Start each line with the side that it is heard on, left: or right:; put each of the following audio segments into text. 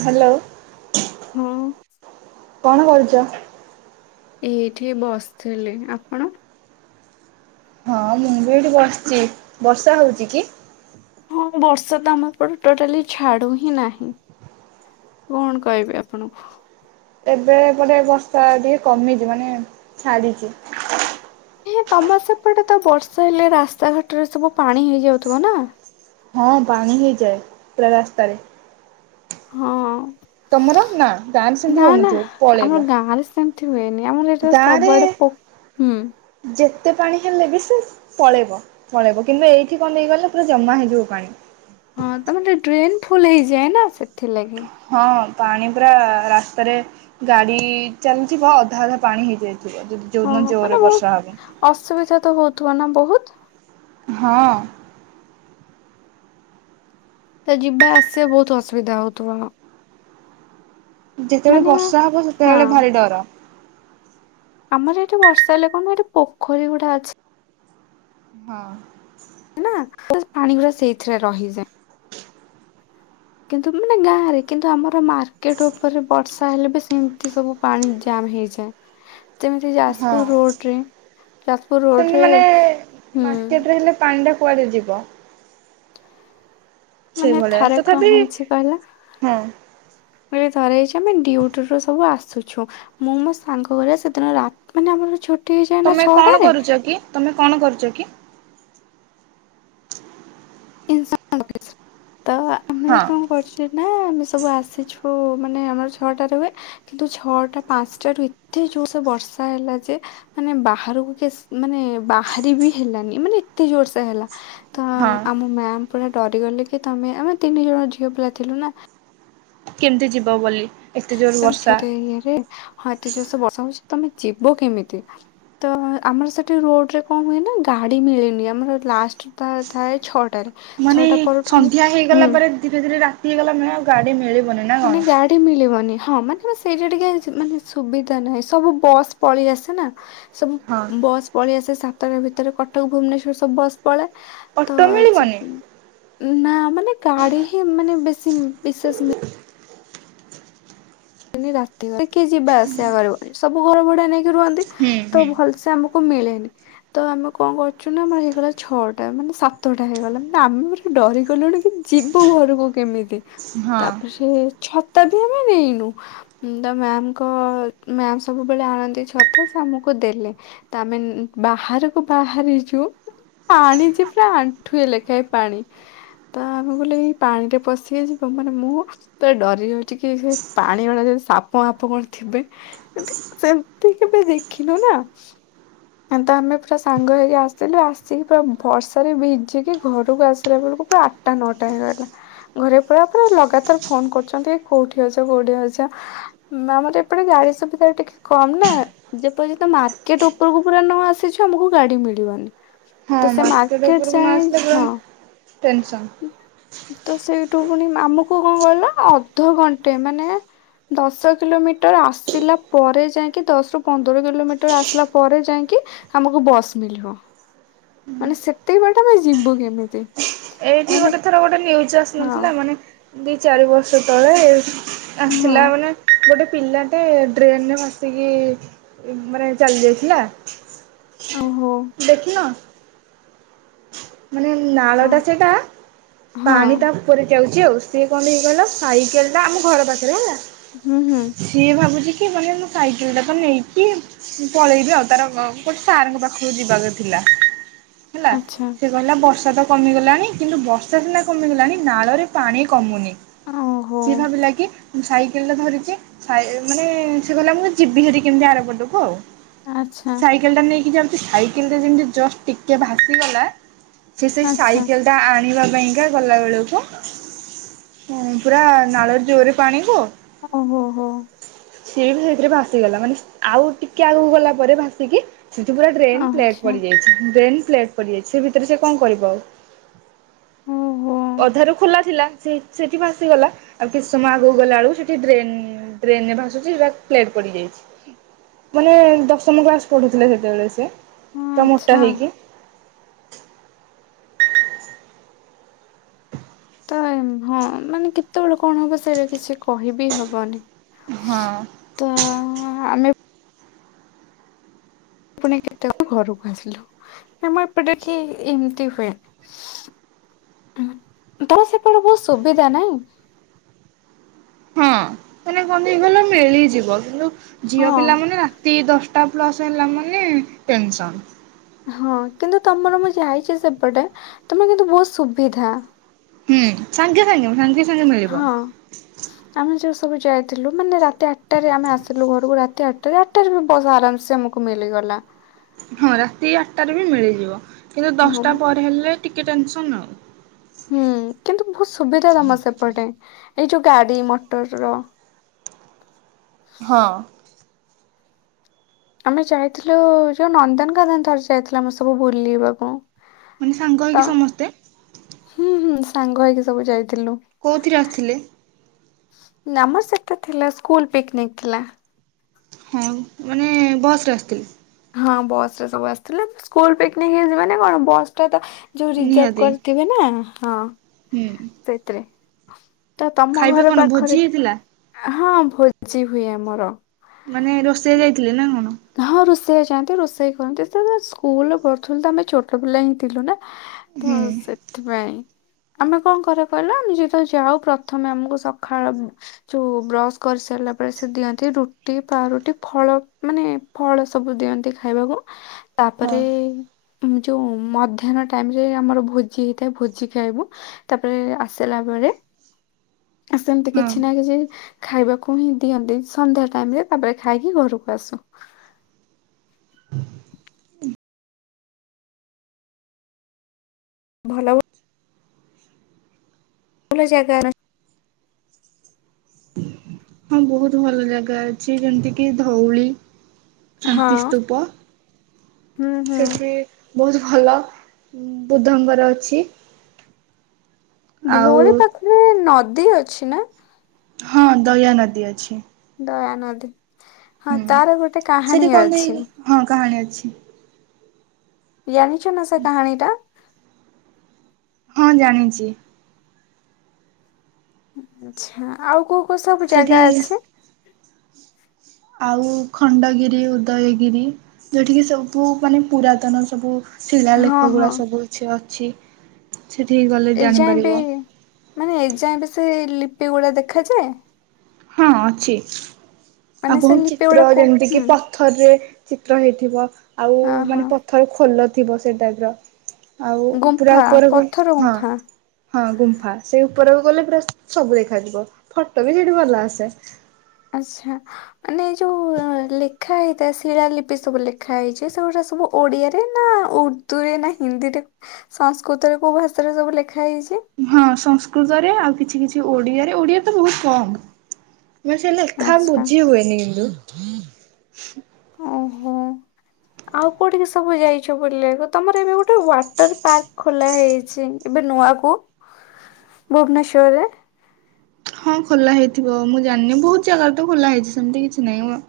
right: Hello.
left: ହଁ।
right: କଣ କରୁଛ?
left: ଏଇଠି ବସିଥିଲି ଆପଣ?
right: ହଁ ମୁଁ ବି ଏଠି ବସିଛି ବର୍ଷା ହଉଛି କି?
left: ହଁ ବର୍ଷା ତ ଆମ ଏପଟେ ଟୋଟାଲି ଛାଡୁ ହିଁ ନାହିଁ। କଣ କହିବି ଆପଣଙ୍କୁ।
right: ଏବେ ଏପଟେ ବର୍ଷା ଟିକେ କମିଛି ମାନେ ଛାଡ଼ିଛି।
left: ଏ ତମର ସେପଟେ ତ ବର୍ଷା ହେଲେ ରାସ୍ତାଘାଟରେ ସବୁ ପାଣି ହେଇଯାଉଥିବ ନା।
right: ହଁ ପାଣି ହେଇଯାଏ ପୁରା ରାସ୍ତାରେ।
left: ହଁ।
right: ତମର ନା ଗାଁରେ ସେମିତି
left: ନା ନା
right: ହଉନଥିବ
left: ଆମର
right: ପଳେଇବ।
left: ଗାଁରେ ସେମିତି ହୁଏନି ଆମର ଏଇଟା
right: ଗାଁରେ
left: ସବୁଆଡ଼େ ପ
right: ଯେତେ ପାଣି ହେଲେ ବି ସେଷ ପଳେଇବ ପଳେଇବ କିନ୍ତୁ ଏଇଠି କଣ ହେଇଗଲେ ପୁରା ଜମା ହେଇଯିବ ପାଣି।
left: ହଁ ତମର ଟେ ଡ୍ରେନ୍ ଫୁଲ ହେଇଯାଏ ନା ସେଥିଲାଗି।
right: ହଁ ପାଣି ପୁରା ରାସ୍ତାରେ। ଗାଡି ଚାଲିଥିବ ଅଧା ଅଧା ପାଣି ହେଇଯାଇଥିବ ଯଦି
left: ହଁ
right: ଯୋଉଦିନ
left: ହଁ ମାନେ
right: ଜୋରରେ
left: ବହୁତ
right: ବର୍ଷା ହବ।
left: ଅସୁବିଧା ତ ହଉଥିବ ନା ବହୁତ୍।
right: ହଁ।
left: ତ ଯିବା ଆସିବା ବହୁତ ଅସୁବିଧା ହଉଥିବ।
right: ଯେତେବେଳେ
left: ମାନେ
right: ବର୍ଷା ହବ
left: ହଁ
right: ସେତେବେଳେ ଭାରି ଡର।
left: ଆମର ଏଠି ବର୍ଷା ହେଲେ କଣ ଏଠି ପୋଖରୀ ହୁଡ଼ା ଅଛି।
right: ହଁ।
left: ନା ତ ପାଣି ଗୁରା ସେଇଥିରେ ରହିଯାଏ। କିନ୍ତୁ ମାନେ ଗାଁରେ କିନ୍ତୁ ଆମର ମା ର୍କେଟ ଉପରେ ବର୍ଷା ହେଲେ ବି ସେମିତି ସବୁ ପାଣି ଜାମ୍ ହେଇଯାଏ। ଯେମିତି
right: ହଁ
left: ଯାଜପୁର ରୋଡରେ ଯାଜପୁର ରୋଡରେ ହୁଁ।
right: ପାଣିଟା କୁଆଡେ ଯିବ?
left: ମାନେ
right: ସେଇଭଳିଆ
left: ଥରେ କଣ
right: ତଥାପି
left: ହେଇଚି କହିଲ।
right: ହଁ
left: ବୋଲି ଧରେ ହେଇଚି ଆମେ ଡ୍ୟୁଟିରୁୁ ସବୁ ଆସୁଛୁ। ମୁଁ ମୋ ସାଙ୍ଗ ଘରେ ସେଦିନ ରା ମାନେ ଆମର ଛୁଟି ହେଇଯାଏ ନା
right: ତମେ କଣ
left: ଛଅଟାରେ।
right: କରୁଛ କି ତମେ କଣ କରୁଚି କି?
left: [unintelligible] ତ ଆମେ
right: ହଁ
left: କଣ କରୁଚୁ ନା ଆମେ ସବୁ ଆସିଛୁ ମାନେ ଆମର ଛଅଟାରେ ହୁଏ। କିନ୍ତୁ ଛଅଟା ପାଞ୍ଚଟାରୁୁ ଏତେ ଜୋରସେ ବର୍ଷା ହେଲା ଯେ ମାନେ ବାହାରକୁ କେ ମାନେ ବାହାରି ବି ହେଲାନି ମାନେ ଏତେ ଜୋରସେ ହେଲା ତ
right: ହଁ
left: ଆମ ମ୍ୟାାମ ପୁରା ଡରିଗଲେ କି ତମେ ଆମେ ତିନି ଜଣ ଝିଅ ପିଲା ଥିଲୁ ନା।
right: କେମିତି ଯିବ ବୋଲି। ଏତେ ଜୋର ବର୍ଷା
left: [unintelligible] ଇଏରେ ହଁ ଏତେ ଜୋରସେ ବର୍ଷା ହୋଉଚି ତମେ ଯିବ କେମିତି? ତ ଆମର ସେଠି ରୋଡରେ କଣ ହୁଏ ନା ଗାଡି ମିଳେନି ଆମର ଲାଷ୍ଟ ତ ଥାଏ ଛଅଟାରେ।
right: ମାନେ
left: ଛଅଟା ପରଠୁ ଆମେ
right: ସନ୍ଧ୍ୟା ହେଇଗଲା
left: ହୁଁ
right: ପରେ ଧୀରେ ଧୀରେ ରାତି ହେଇଗଲା ମାନେ ଆଉ ଗାଡି ମିଳିବନି ନା କଣ?
left: [unintelligible] ମିଳିବନି ହଁ ମାନେ ସେଇଟା ଟିକେ ମାନେ ସୁବିଧା ନାହିଁ ସବୁ ବସ୍ ପଳେଇ ଆସେ ନା ସବୁ
right: ହଁ
left: ବସ୍ ପଳେଇ ଆସେ ସାତଟା ଭିତରେ କଟକ ଭୁବନେଶ୍ୱର ସବୁ ବସ୍ ତଳେ ତ
right: ଅଟୋ
left: ସେ
right: ମିଳିବନି
left: ନା ମାନେ ଗାଡି ହିଁ ମାନେ ବେଶୀ ବିଶେଷ
right: [inaudible]
left: ମାନେ ରାତିଟାରେ କିଏ ଯିବା ଆସିବା କରିବ ସବୁ ଘର ଭଡା ନେଇକି ରୁହନ୍ତି
right: ହୁଁ
left: ତ
right: ହୁଁ
left: ଭଲସେ ଆମକୁ ମିଳେନି ତ ଆମେ କଣ କରୁଚୁ ନା ଆମର ହେଇଗଲା ଛଅଟା ମାନେ ସାତଟା ହେଇଗଲା ମାନେ ଆମେ ପୁ ଡରିଗଲୁଣି କି ଯିବୁ ଘରକୁ କେମିତି?
right: ହଁ
left: ତାପରେ ସେ ଛତା ବି ଆମେ ନେଇନୁ। ତ ମ୍ୟାମଙ୍କ ମ୍ୟାାମ ସବୁବେଳେ ଆଣନ୍ତି ଛତା ସେ ଆମକୁ ଦେଲେ। ତ ଆମେ ବାହାରକୁ ବାହାରିଚୁ। ପାଣି ଯେ ପୁରା ଆଣ୍ଠୁଏ ଲେଖାଏଁ ପାଣି। ତ ଆମେ କହିଲୁ ଏଇ ପାଣିରେ ପଶିିକି ଯିବ ମାନେ ମୁଁ ତ ଡରି ରହିଚି କି ସେ ପାଣି ଭଳିଆ ଯଦି ସାପ ମାପ କଣ ଥିବେ। ସେମିତି କେବେ ଦେଖିନୁ ନା ଏ ତ ଆମେ ପୁରା ସାଙ୍ଗ ହେଇକି ଆସିଲୁ ଆସିକି ପୁରା ବର୍ଷାରେ ଭିଜିକି ଘରକୁ ଆସିଲା ବେଳକୁ ପୁରା ଆଠଟା ନଅଟା ହେଇଗଲା ଘରେ ପୁରା ପୁରା ଲଗାତାର ଫୋନ କରୁଚନ୍ତି କୋଉଠି ଅଛ କୋଉଠି ଅଛ? ଆମର ଏପଟେ ଗାଡି ସୁବିଧା ଟିକେ କମ ନା। ଯେପର୍ଯ୍ୟନ୍ତ ମାର୍କେଟ ଉପରକୁ ପୁରା ନ ଆସିଛୁ ଆମକୁ ଗାଡି ମିଳିବନି।
right: ହଁ
left: ତ ସେ ମାର୍କେଟ
right: ଉପରକୁ ନ
left: ଯାଏଁ
right: ଆସିଲେ ପୁରା
left: ହଁ।
right: ଟେନସନ୍।
left: ତ ସେଇଠୁ ପୁଣି ଆମକୁ କଣ କହିଲ ଅଧଘଣ୍ଟେ ମାନେ ଦଶ କିଲୋମିଟର ଆସିଲା ପରେ ଯାଁଇକି ଦଶ ରୁ ପନ୍ଦର କିଲୋମିଟର ଆସିଲା ପରେ ଯାଁଇକି ଆମକୁ ବସ୍ ମିଳିବ ମାନେ ସେତିକି ବାଟ ଆମେ ଯିବୁ କେମିତି?
right: ଏଇ
left: ମାନେ
right: ଗୋଟେ ଥର ଗୋଟେ ନ୍ୟୁଜ୍ ଆସ
left: ହଁ
right: ନଥିଲା ମାନେ ଦି ଚାରି ବର୍ଷ ତଳେ
left: ହଁ
right: ଆସିଲାବେଲେ ଗୋଟେ ପିଲାଟେ ଡ୍ରେନରେ ଭାସିକି ମାନେ ଚାଲି ଯାଇଥିଲା।
left: ଓହୋ।
right: ଦେଖିନ? ମାନେ
left: ତ
right: ନାଳଟା ସେଟା
left: ହଁ
right: ପାଣି ତା ଉପରେ ଯାଉଚି ଆଉ। ସିଏ କଣଟେ ହେଇକି କହିଲ ସାଇକେଲ ଟା ଆମ ଘର ପାଖରେ ହେଲା।
left: ହୁଁ ହୁଁ
right: ସିଏ ଭାବୁଚି କି ମାନେ ମୁଁ ସାଇକେଲଟା ତ ନେଇଚି ମୁଁ ପଳେଇବି ଆଉ ତାର ଗ-ଗୋଟେ ସାରଙ୍କ ପାଖକୁ ଯିବାର ଥିଲା ହେଲା।
left: ଆଚ୍ଛା
right: ସେ କହିଲା ବର୍ଷା ତ କମିଗଲାଣି କିନ୍ତୁ ବର୍ଷା ସିନା କମିଗଲାଣି ନାଳରେ ପାଣି କମୁନି।
left: ଓହୋ
right: ସିଏ ଭାବିଲା କି ସାଇକେଲଟା ଧରିଛି ମାନେ ସେ ଗଲା ମୁଁ ଯିବି ହେରି କେମିତି ଆରପଟକୁ ଆଉ।
left: ଆଚ୍ଛା।
right: କେଲଟା ନେଇକି ଯାଉଛି ସାଇକେଲ ଟା ଯେମିତି ଜଷ୍ଟ ଟିକେ ଭାସିଗଲା ସେ ସେଇ
left: ଆଚ୍ଛା
right: ସାଇକେଲ ଟା ଆଣିବା ପାଇଁକା ଗଲା ବେଳକୁ ପୁରା ନାଳର ଜୋରେ ପାଣିିକୁ
left: ଓ ହୋ ହୋ।
right: ସିଏ ବି ସେଇଥିରେ ଭାସିଗଲା ମାନେ ଆଉ ଟିକେ ଆଗକୁ ଗଲା ପରେ ଭାସିକି ସେଥି ପୁରା ଡ୍ରେନ୍ ପ୍ଲେଟ୍
left: ଆଚ୍ଛା
right: ପଡ଼ି ଯାଇଛି ଡ୍ରେନ୍ ପ୍ଲେଟ୍ ପଡ଼ିଯାଇଛି ସେ ଭିତରେ ସେ କଣ କରିବ ଆଉ?
left: ଓ ହୋ।
right: ଅଧାରୁ ଖୋଲା ଥିଲା ସେ ସେଠି ଭାସିଗଲା ଆଉ କିଛି ସମୟ ଆଗକୁ ଗଲା ବେଳକୁ ସେଠି ଡ୍ରେନ୍ ଡ୍ରେନ ରେ ଭାସୁଛି ହେଟା ପ୍ଲେଟ ପଡିଯାଇଛି। ମାନେ ଦଶମ କ୍ଲାସ ପଢୁଥିଲେ ସେତେବେଳେ ସିଏ ପୁରା ମୋଟା
left: ଆଚ୍ଛା
right: ହେଇକି। [unintelligible]
left: ତ ହଁ ମାନେ କେତେବେଳେ କଣ ହବ ସେଇଟା କିଛି କହିବି ହବନି।
right: ହଁ।
left: ତ ଆମେ ପୁଣି କେତେବେଳେ ଘରକୁ ଆସିଲୁ ମୁଁ ଏପଟେ କି ଏମିତି ହୁଏନି। ତମ ସେପଟେ ବହୁ ସୁବିଧା ନାଇଁ?
right: ହଁ ମାନେ କହନ୍ତିୁ ଏଇଗଲ ମିଳିଯିବ କିନ୍ତୁ ଝିଅ
left: ହଁ
right: ପିଲା ମାନେ ରା ତି ଦଶଟା ପ୍ଲସ୍ ହେଲା ମାନେ ଟେନସନ୍।
left: ହଁ କିନ୍ତୁ ତମର ମୁଁ ଯାଇଛି ସେପଟେ ତମର କିନ୍ତୁ ବହୁତ ସୁବିଧା
right: ହୁଁ ସାଙ୍ଗେ ସାଙ୍ଗେ ସାଙ୍ଗେ ମିଳିବ।
left: ହଁ। ଆମେ ଯୋଉ ସବୁ ଯାଇଥିଲୁ ମାନେ ରାତି ଆଠଟାରେରେ ଆମେ ଆସିଲୁ ଘରକୁ ରାତି ଆଠଟା ଆଠଟା ବସ୍‌ ଆରାମସ ମୁଁ କୁ ମିଳିଗଲା।
right: ହଁ ରାତି ଆଠଟାରେ ବି ମିଳିଯିବ କିନ୍ତୁ
left: ହଁ
right: ଦଶଟା ପରେ ହେଲେ ଟିକେ ଟେନସନ ଆଉ।
left: ହୁଁ କିନ୍ତୁ ବହୁତ ସୁବିଧା ତମ ସେପଟେ ଏଇ ଯୋଉ ଗାଡି ମଟର ର
right: ହଁ।
left: ଆମେ ଯାଇଥିଲୁ ଯୋଉ ନନ୍ଦନକାନନ ଥର ଯାଇଥିଲା ମୁଁ ସବୁ ବୁଲିବାକୁ।
right: ମାନେ ସାଙ୍ଗ
left: ତ
right: ହେଇକି ସମସ୍ତେ।
left: ହୁଁ ହୁଁ ସାଙ୍ଗ ହେଇକି ସବୁ ଯାଇଥିଲୁ।
right: କୋଉଥିରେ ଆସିଥିଲେ?
left: ନାମ ସେତା ଥିଲା ସ୍କୁଲ ପିକ୍ନିକ ଥିଲା।
right: ହଁ ମାନେ ବସ୍ ରେ ଆସୁଥିଲି।
left: ହଁ ବସରେ ସବୁ ଆସିଥିଲା ସ୍କୁଲ ପିକନିକ ହେଇଚି ମାନେ କଣ ବସ୍ ଟା ତ ଯୋଉ ରିଜର୍ଭ
right: ନିହାତି
left: କରିଥିବେ ନା ହଁ।
right: ହୁଁ।
left: ସେଥିରେ ତ ତମ
right: ଖାଇବା
left: ଘର
right: କଣ ଭୋଜି
left: ପାଖରେ
right: ହେଇଥିଲା
left: ହଁ ଭୋଜି ହୁଏ ଆମର।
right: ମାନେ ରୋଷେଇଆ ଯାଇଥିଲେ ନା କଣ?
left: ହଁ ରୋଷେଇ ଯାଆନ୍ତି ରୋଷେଇ କରନ୍ତି ତ ସ୍କୁଲ ପଢୁଥିଲୁ ତ ଆମେ ଛୋଟ ପିଲା ହିଁ ଥିଲୁ ନା। ତ
right: ହୁଁ
left: ସେଥିପାଇଁ ଆମେ କଣ କରେ କହିଲା ଆମେ ଯେେତେବେଳେ ଯାଉ ପ୍ରଥମେ ଆମକୁ ସଖାଳୁ ଯୋଉ ବ୍ରସ୍ କରିସାରିଲା ପରେ ସେ ଦିଅନ୍ତି ରୁଟି ପାଉଁରୁଟି ଫଳ ମାନେ ଫଳ ସବୁ ଦିଅନ୍ତି ଖାଇବାକୁ
right: ହଁ
left: ତାପରେ ଯୋଉ ମଧ୍ୟାହ୍ନ ଟାଇମ ରେ ଆମର ଭୋଜି ହେଇଥାଏ ଭୋଜି ଖାଇବୁ। ତାପରେ ଆସିଲା ପରେ ସେମିତି
right: ହଁ
left: କିଛି ନା କିଛି। ଖାଇବାକୁ ହିଁ ଦିଅନ୍ତି ସନ୍ଧ୍ୟା ଟାଇମରେ ତାପରେ ଖାଇକି ଘରକୁ ଆସୁ।
right: [inaudible]
left: ଭଲ ଭଲ ଜାଗା
right: ହଁ ବହୁତ ଭଲ ଜାଗା ଅଛି, ଯେମିତି କିି ଧଉଳି
left: ହଁ
right: ଶାନ୍ତିସ୍ତୂପ,
left: ହୁଁ ହୁଁ
right: ସେଠି ବହୁତ ଭଲ, ବୁଦ୍ଧଙ୍କର ଅଛି। ଆଉ
left: ଧୋଉଳି ପାଖରେ ନଦୀ ଅଛି ନା?
right: ହଁ ଦୟା ନଦୀ ଅଛି।
left: ଦୟାନଦୀ ହଁ
right: ହୁଁ
left: ତାର ଗୋଟେ
right: ସେଠି
left: କାହାଣୀ
right: କଣ ଦେଇ
left: ଅଛି।
right: ହଁ କାହାଣୀ ଅଛି।
left: ଜାଣିଛ ନା ସେ କାହାଣୀଟା?
right: ହଁ ଜାଣିଛି।
left: ଆଛା, ଆଉ କୋଉ କୋଉ ସବୁ
right: ସେଠି
left: ଜାଗା ଅଛି?
right: ଆଉ ଖଣ୍ଡଗିରି, ଉଦୟଗିରି। ଯୋଉଠିକି ସବୁ ମାନେ ପୁରାତନ ସବୁ ଶିଳା
left: ହଁ
right: ଲେଖ
left: ହଁ
right: ଗୁଡା ସବୁ କିଛି ଅଛି। ସେଠିକ ଗଲେ
left: ଏଯାଏ ବି
right: ଜାଣିପାରିବ
left: ମାନେ ଏଯାଏ ବି ସେ ଲିପି ଗୁଡା ଦେଖାଯାଏ।
right: ହଁ ଅଛି। ଆଉ
left: ମାନେ ସେ
right: ବହୁତ
left: ଲିପି
right: ଚିତ୍ର
left: ଗୁଡା କୋଉ
right: ଯେମିତି କିି
left: ହୁଁ
right: ପଥରରେ ଚିତ୍ର ହେଇଥିବ ଆଉ
left: ହଁ
right: ମାନେ
left: ହଁ
right: ଥରେ ଖୋଲ ଥିବ ସେଟାଇପର ଆଉ ପୁରା
left: ଗୁମ୍ଫା
right: ଉପରକୁ
left: ପଥର
right: ହଁ
left: ଗୁମ୍ଫା
right: ହଁ ଗୁମ୍ଫା ସେଇ ଉପରକୁ ଗଲେ ପୁରା ସବୁ ଦେଖାଯିବ ଫଟୋ ବି ସେଠି ଭଲ ଆସେ।
left: ଆଛା ମାନେ ଯୋଉ ଲେଖା ହେଇଥାଏ ଶିଳାଲିିପି ସବୁ ଲେଖା ହେଇଛି, ସେଗୁଡା ସବୁ ଓଡ଼ିଆରେ ନା ଉର୍ଦ୍ଦୁରେ ନା ହିନ୍ଦୀରେ ସଂସ୍କୃତରେ କେଉଁ ଭାଷାରେ ସବୁ ଲେଖା ହେଇଛି?
right: ହଁ ସଂସ୍କୃତରେ ଆଉ କିଛି କିଛି ଓଡିଆରେ, ଓଡିଆ ତ ବହୁତ କମ୍ ମାନେ ସେ ଲେଖା
left: ଆଚ୍ଛା
right: ବୁଝି ହୁଏନି କିନ୍ତୁ
left: ଓହୋ ଆଉ କୋଉଠିକି ସବୁ ଯାଇଛ ବଲିବାକୁ, ତମର ଏବେ ଗୋଟେ ୱାଟର ପାର୍କ ଖୋଲା ହେଇଛି ଏବେ ନୂଆ କ ଭୁବନେଶ୍ଵରରେ
right: ହଁ ଖୋଲା ହେଇଥିବ ମୁଁ ଜାଣିନି, ବହୁତ ଜାଗାରେ ତ ଖୋଲା ହେଇଛି ସେମିତି କିଛି ନାହିଁ।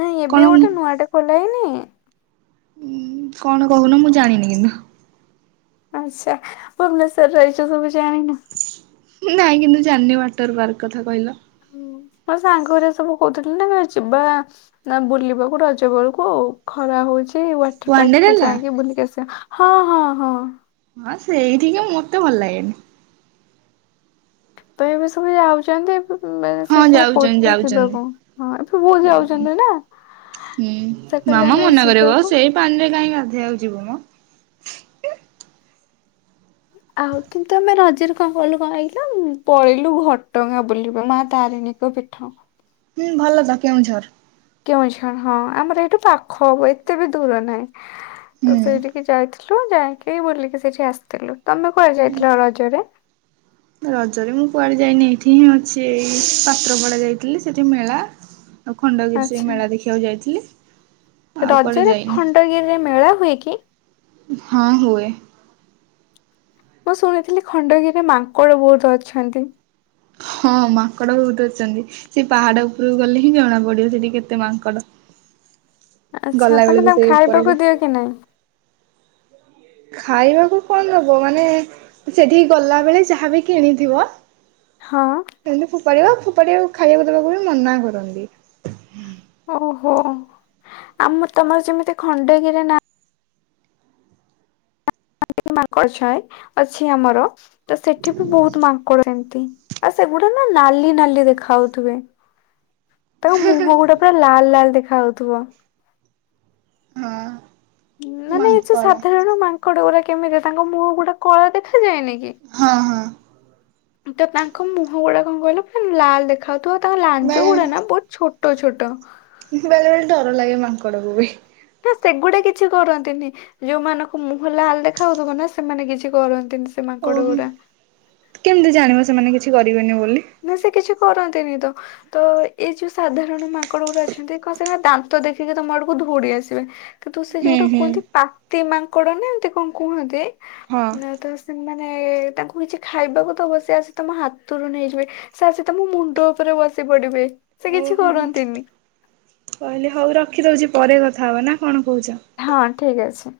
left: ନାଇଁ ଏବେ
right: କଣ
left: ଗୋଟେ ନୂଆ ଟେ ଖୋଲା ହେଇନି?
right: ଉଁ କଣ କହୁନ ମୁଁ ଜାଣିନି କିନ୍ତୁ
left: ଆଛା ଭୁବନେଶ୍ୱର ରେ ରହିଛ ସବୁ ଜାଣିନ?
right: ନାଇଁ କିନ୍ତୁ ଜାଣିନି ୱାଟର ପାର୍କ କଥା କହିଲ?
left: ହୁଁ, ମୋ ସାଙ୍ଗରେ ସବୁ କହୁଥିଲି ନା ଯିବା। ନା ବୁଲିବାକୁ ରଜ ବେଳକୁ ଖରା ହଉଛି। ସେ ୱାଟର ପାର୍କ ଟିକେ
right: ୱାଣ୍ଡେରେଲା
left: ଯାଇକି ବୁଲିକି ଆସିବା, ହଁ ହଁ ହଁ।
right: ହଁ ସେଇଠିକି ମତେ ଭଲ ଲାଗେନି।
left: ତ ଏବେ ସବୁ ଯାଉଛନ୍ତି।
right: ହଁ
left: ସେ ସବୁ
right: ଯାଉଛନ୍ତି
left: କହୁଥିଲେ
right: ଯାଉଛନ୍ତି
left: ଯିବାକୁ, ହଁ ଏଠି ବହୁତ ଯାଉଛନ୍ତି ନା
right: ହୁଁ
left: ସେ କହିଲେ
right: ମାମା
left: ଆମେ
right: ମନା କରିବ ପା,
left: ଯିବାକୁ।
right: ସେଇ ପାଣିରେ କାହିଁ ଗାଧେଇବାକୁ ଯିବୁ ମ
left: ଆଉ କିନ୍ତୁ ଆମେ ରଜରେ କଣ କଲୁ କଣ କହିଲୁ ପଳେଇଲୁ ଘଟଗାଁ ବୁଲିବେ ମା ତାରିଣୀ। ପୀଠ
right: ହୁଁ ଭଲ ତ କେଉଁଝର
left: କେଉଁଝର, ହଁ ଆମର ଏଇଠୁ ପାଖ ହବ ଏତେ ବି ଦୂର ନାହିଁ, ତ
right: ହୁଁ।
left: ସେଇଠିକି ଯାଇ ଯାଇକି ବୁଲିକି ସେଇଠି ଆସିଥିଲୁ, ତମେ କୁହା ଯାଇଥିଲ ରଜରେ?
right: ରଜରେ ମୁଁ କୁଆଡ଼େ ଯାଇନି ଏଇଠି ହିଁ ଅଛି ଏଇ ପାତ୍ରପଡ଼ା ଯାଇଥିଲି ସେଇଠି ମେଳା ଆଉ ଖଣ୍ଡଗିରି ସେଇ
left: ଆଚ୍ଛା
right: ମେଳା ଦେଖିବାକୁ ଯାଇଥିଲି। ଆଉ କୁଆଡେ
left: ରଜରେ
right: ଯାଇନି
left: ଖଣ୍ଡଗିରିରେ ମେଳା ହୁଏ କି?
right: ହଁ ହୁଏ।
left: ମୁଁ ଶୁଣିଥିଲି ଖଣ୍ଡଗିରିରେ ମାଙ୍କଡ଼ ବହୁତ ଅଛନ୍ତି।
right: ହଁ ମାଙ୍କଡ ବହୁତ୍ ଅଛନ୍ତି। ସେ ପାହାଡ ଉପରୁକୁ ଗଲେ ହିଁ ଜଣା ପଡିବ ସେଠି କେତେ ମାଙ୍କଡ।
left: ଆଚ୍ଛା
right: ଗଲା
left: ତମେ
right: ବେଳକୁ
left: ତାଙ୍କୁ
right: ସେଇ ଉପରକୁ
left: ଖାୟାପିଆକୁ ଦିଅ କି ନାଇଁ?
right: ଖାଇବାକୁ କଣ ଦବ ମାନେ? ସେଠିକି ଗଲା ବେଳେ ଯାହାବି କିଣିଥିବ।
left: ହଁ।
right: ସେମତି ଫୋପାଡିବ ଫୋପାଡିଆକୁ ଖାଇବାକୁ ଦେବାକୁ ବି ମନା କରନ୍ତି।
left: ଓହୋ ଆମର ତମର ଯେମିତି ଖଣ୍ଡଗିରି ନା ମାଙ୍କଡ ଛାଏ ଅଛି ଆମର ତ ସେଠି ବି ବହୁତ ମାଙ୍କଡ ସେମତି। ଆଉ ସେଗୁଡା ନା ଲାଲି ନାଲି ଦେଖାହଉଥୁବେ। ତାଙ୍କ ମୁହଁ ଗୁଡା ପୁରା ଲାଲ୍ ଲାଲ୍ ଦେଖା ହଉଥିବ।
right: ହଁ।
left: ନା ନାଇ ଏ ଯୋଉ
right: ମାଙ୍କଡ଼
left: ସାଧାରଣ ମାଙ୍କଡ ଗୁଡା କେମିତି ତାଙ୍କ ମୁହଁ ଗୁଡା କଳା ଦେଖାଯାଏନି କି?
right: ହଁ ହଁ।
left: ତ ତାଙ୍କ ମୁହଁ ଗୁଡା କଣ କହିଲ ପୁନ୍ ଲାଲ ଦେଖ୍ ଖାଉଥୁବ ତାଙ୍କ ଲାଞ୍ଜ
right: ବେଳେ
left: ଗୁଡା ନା ବହୁତ ଛୋଟ ଛୋଟ।
right: ବେଳେ ବେଳେ ଡର ଲାଗେ ମାଙ୍କଡକୁ ବି।
left: ନା ସେଗୁଡା କିଛି କରନ୍ତିନି। ଯୋଉମାନକ ମୁହଁ ଲାଲ ଦେଖାହଉଥିବ ନା ସେମାନେ କିଛି କରନ୍ତିନି। ସେ
right: ଓ
left: ମାଙ୍କଡ
right: ହୁଁ
left: ଗୁଡା
right: କେମିତି ଜାଣିବ ସେମାନେ କିଛି କରିବେନି ବୋଲି।
left: ନା ସେ କିଛି କରନ୍ତିନି ତ। ତୋ ଏଇ ଯୋଉ ସାଧାରଣ ମାଙ୍କଡ ଗୁଡା ଅଛନ୍ତି କଣ ସେ ଗୁରା ଦାନ୍ତ ଦେଖିକି ତମ ଆଡୁକୁ ଧୌଡି ଆସିବେ। କିନ୍ତୁ ସେ
right: ହୁଁ
left: ଯୋଉଟା
right: ହୁଁ।
left: କୁହନ୍ତି ପାତି ମାଙ୍କଡ ନା ଏମତି କଣ କୁହନ୍ତି
right: ହଁ
left: ନା ତ ସ୍ ମାନେ ତାଙ୍କୁ କିଛି ଖାଇବାକୁ ଦବ ସେ ଆସି ତମ ହାତୁରୁ ନେଇଯିବେ। ସେ ଆସି ତମ ମୁଣ୍ଡ ଉପରେ ବସି ପଡିବେ। ସେ କିଛି
right: ଓହୋ
left: କରନ୍ତିନି।
right: କହିଲି ହଉ ରଖି ଦଉଚି ପରେ କଥା ହବା ନା କଣ କହୁଛ?
left: ହଁ ଠିକ ଅଛି।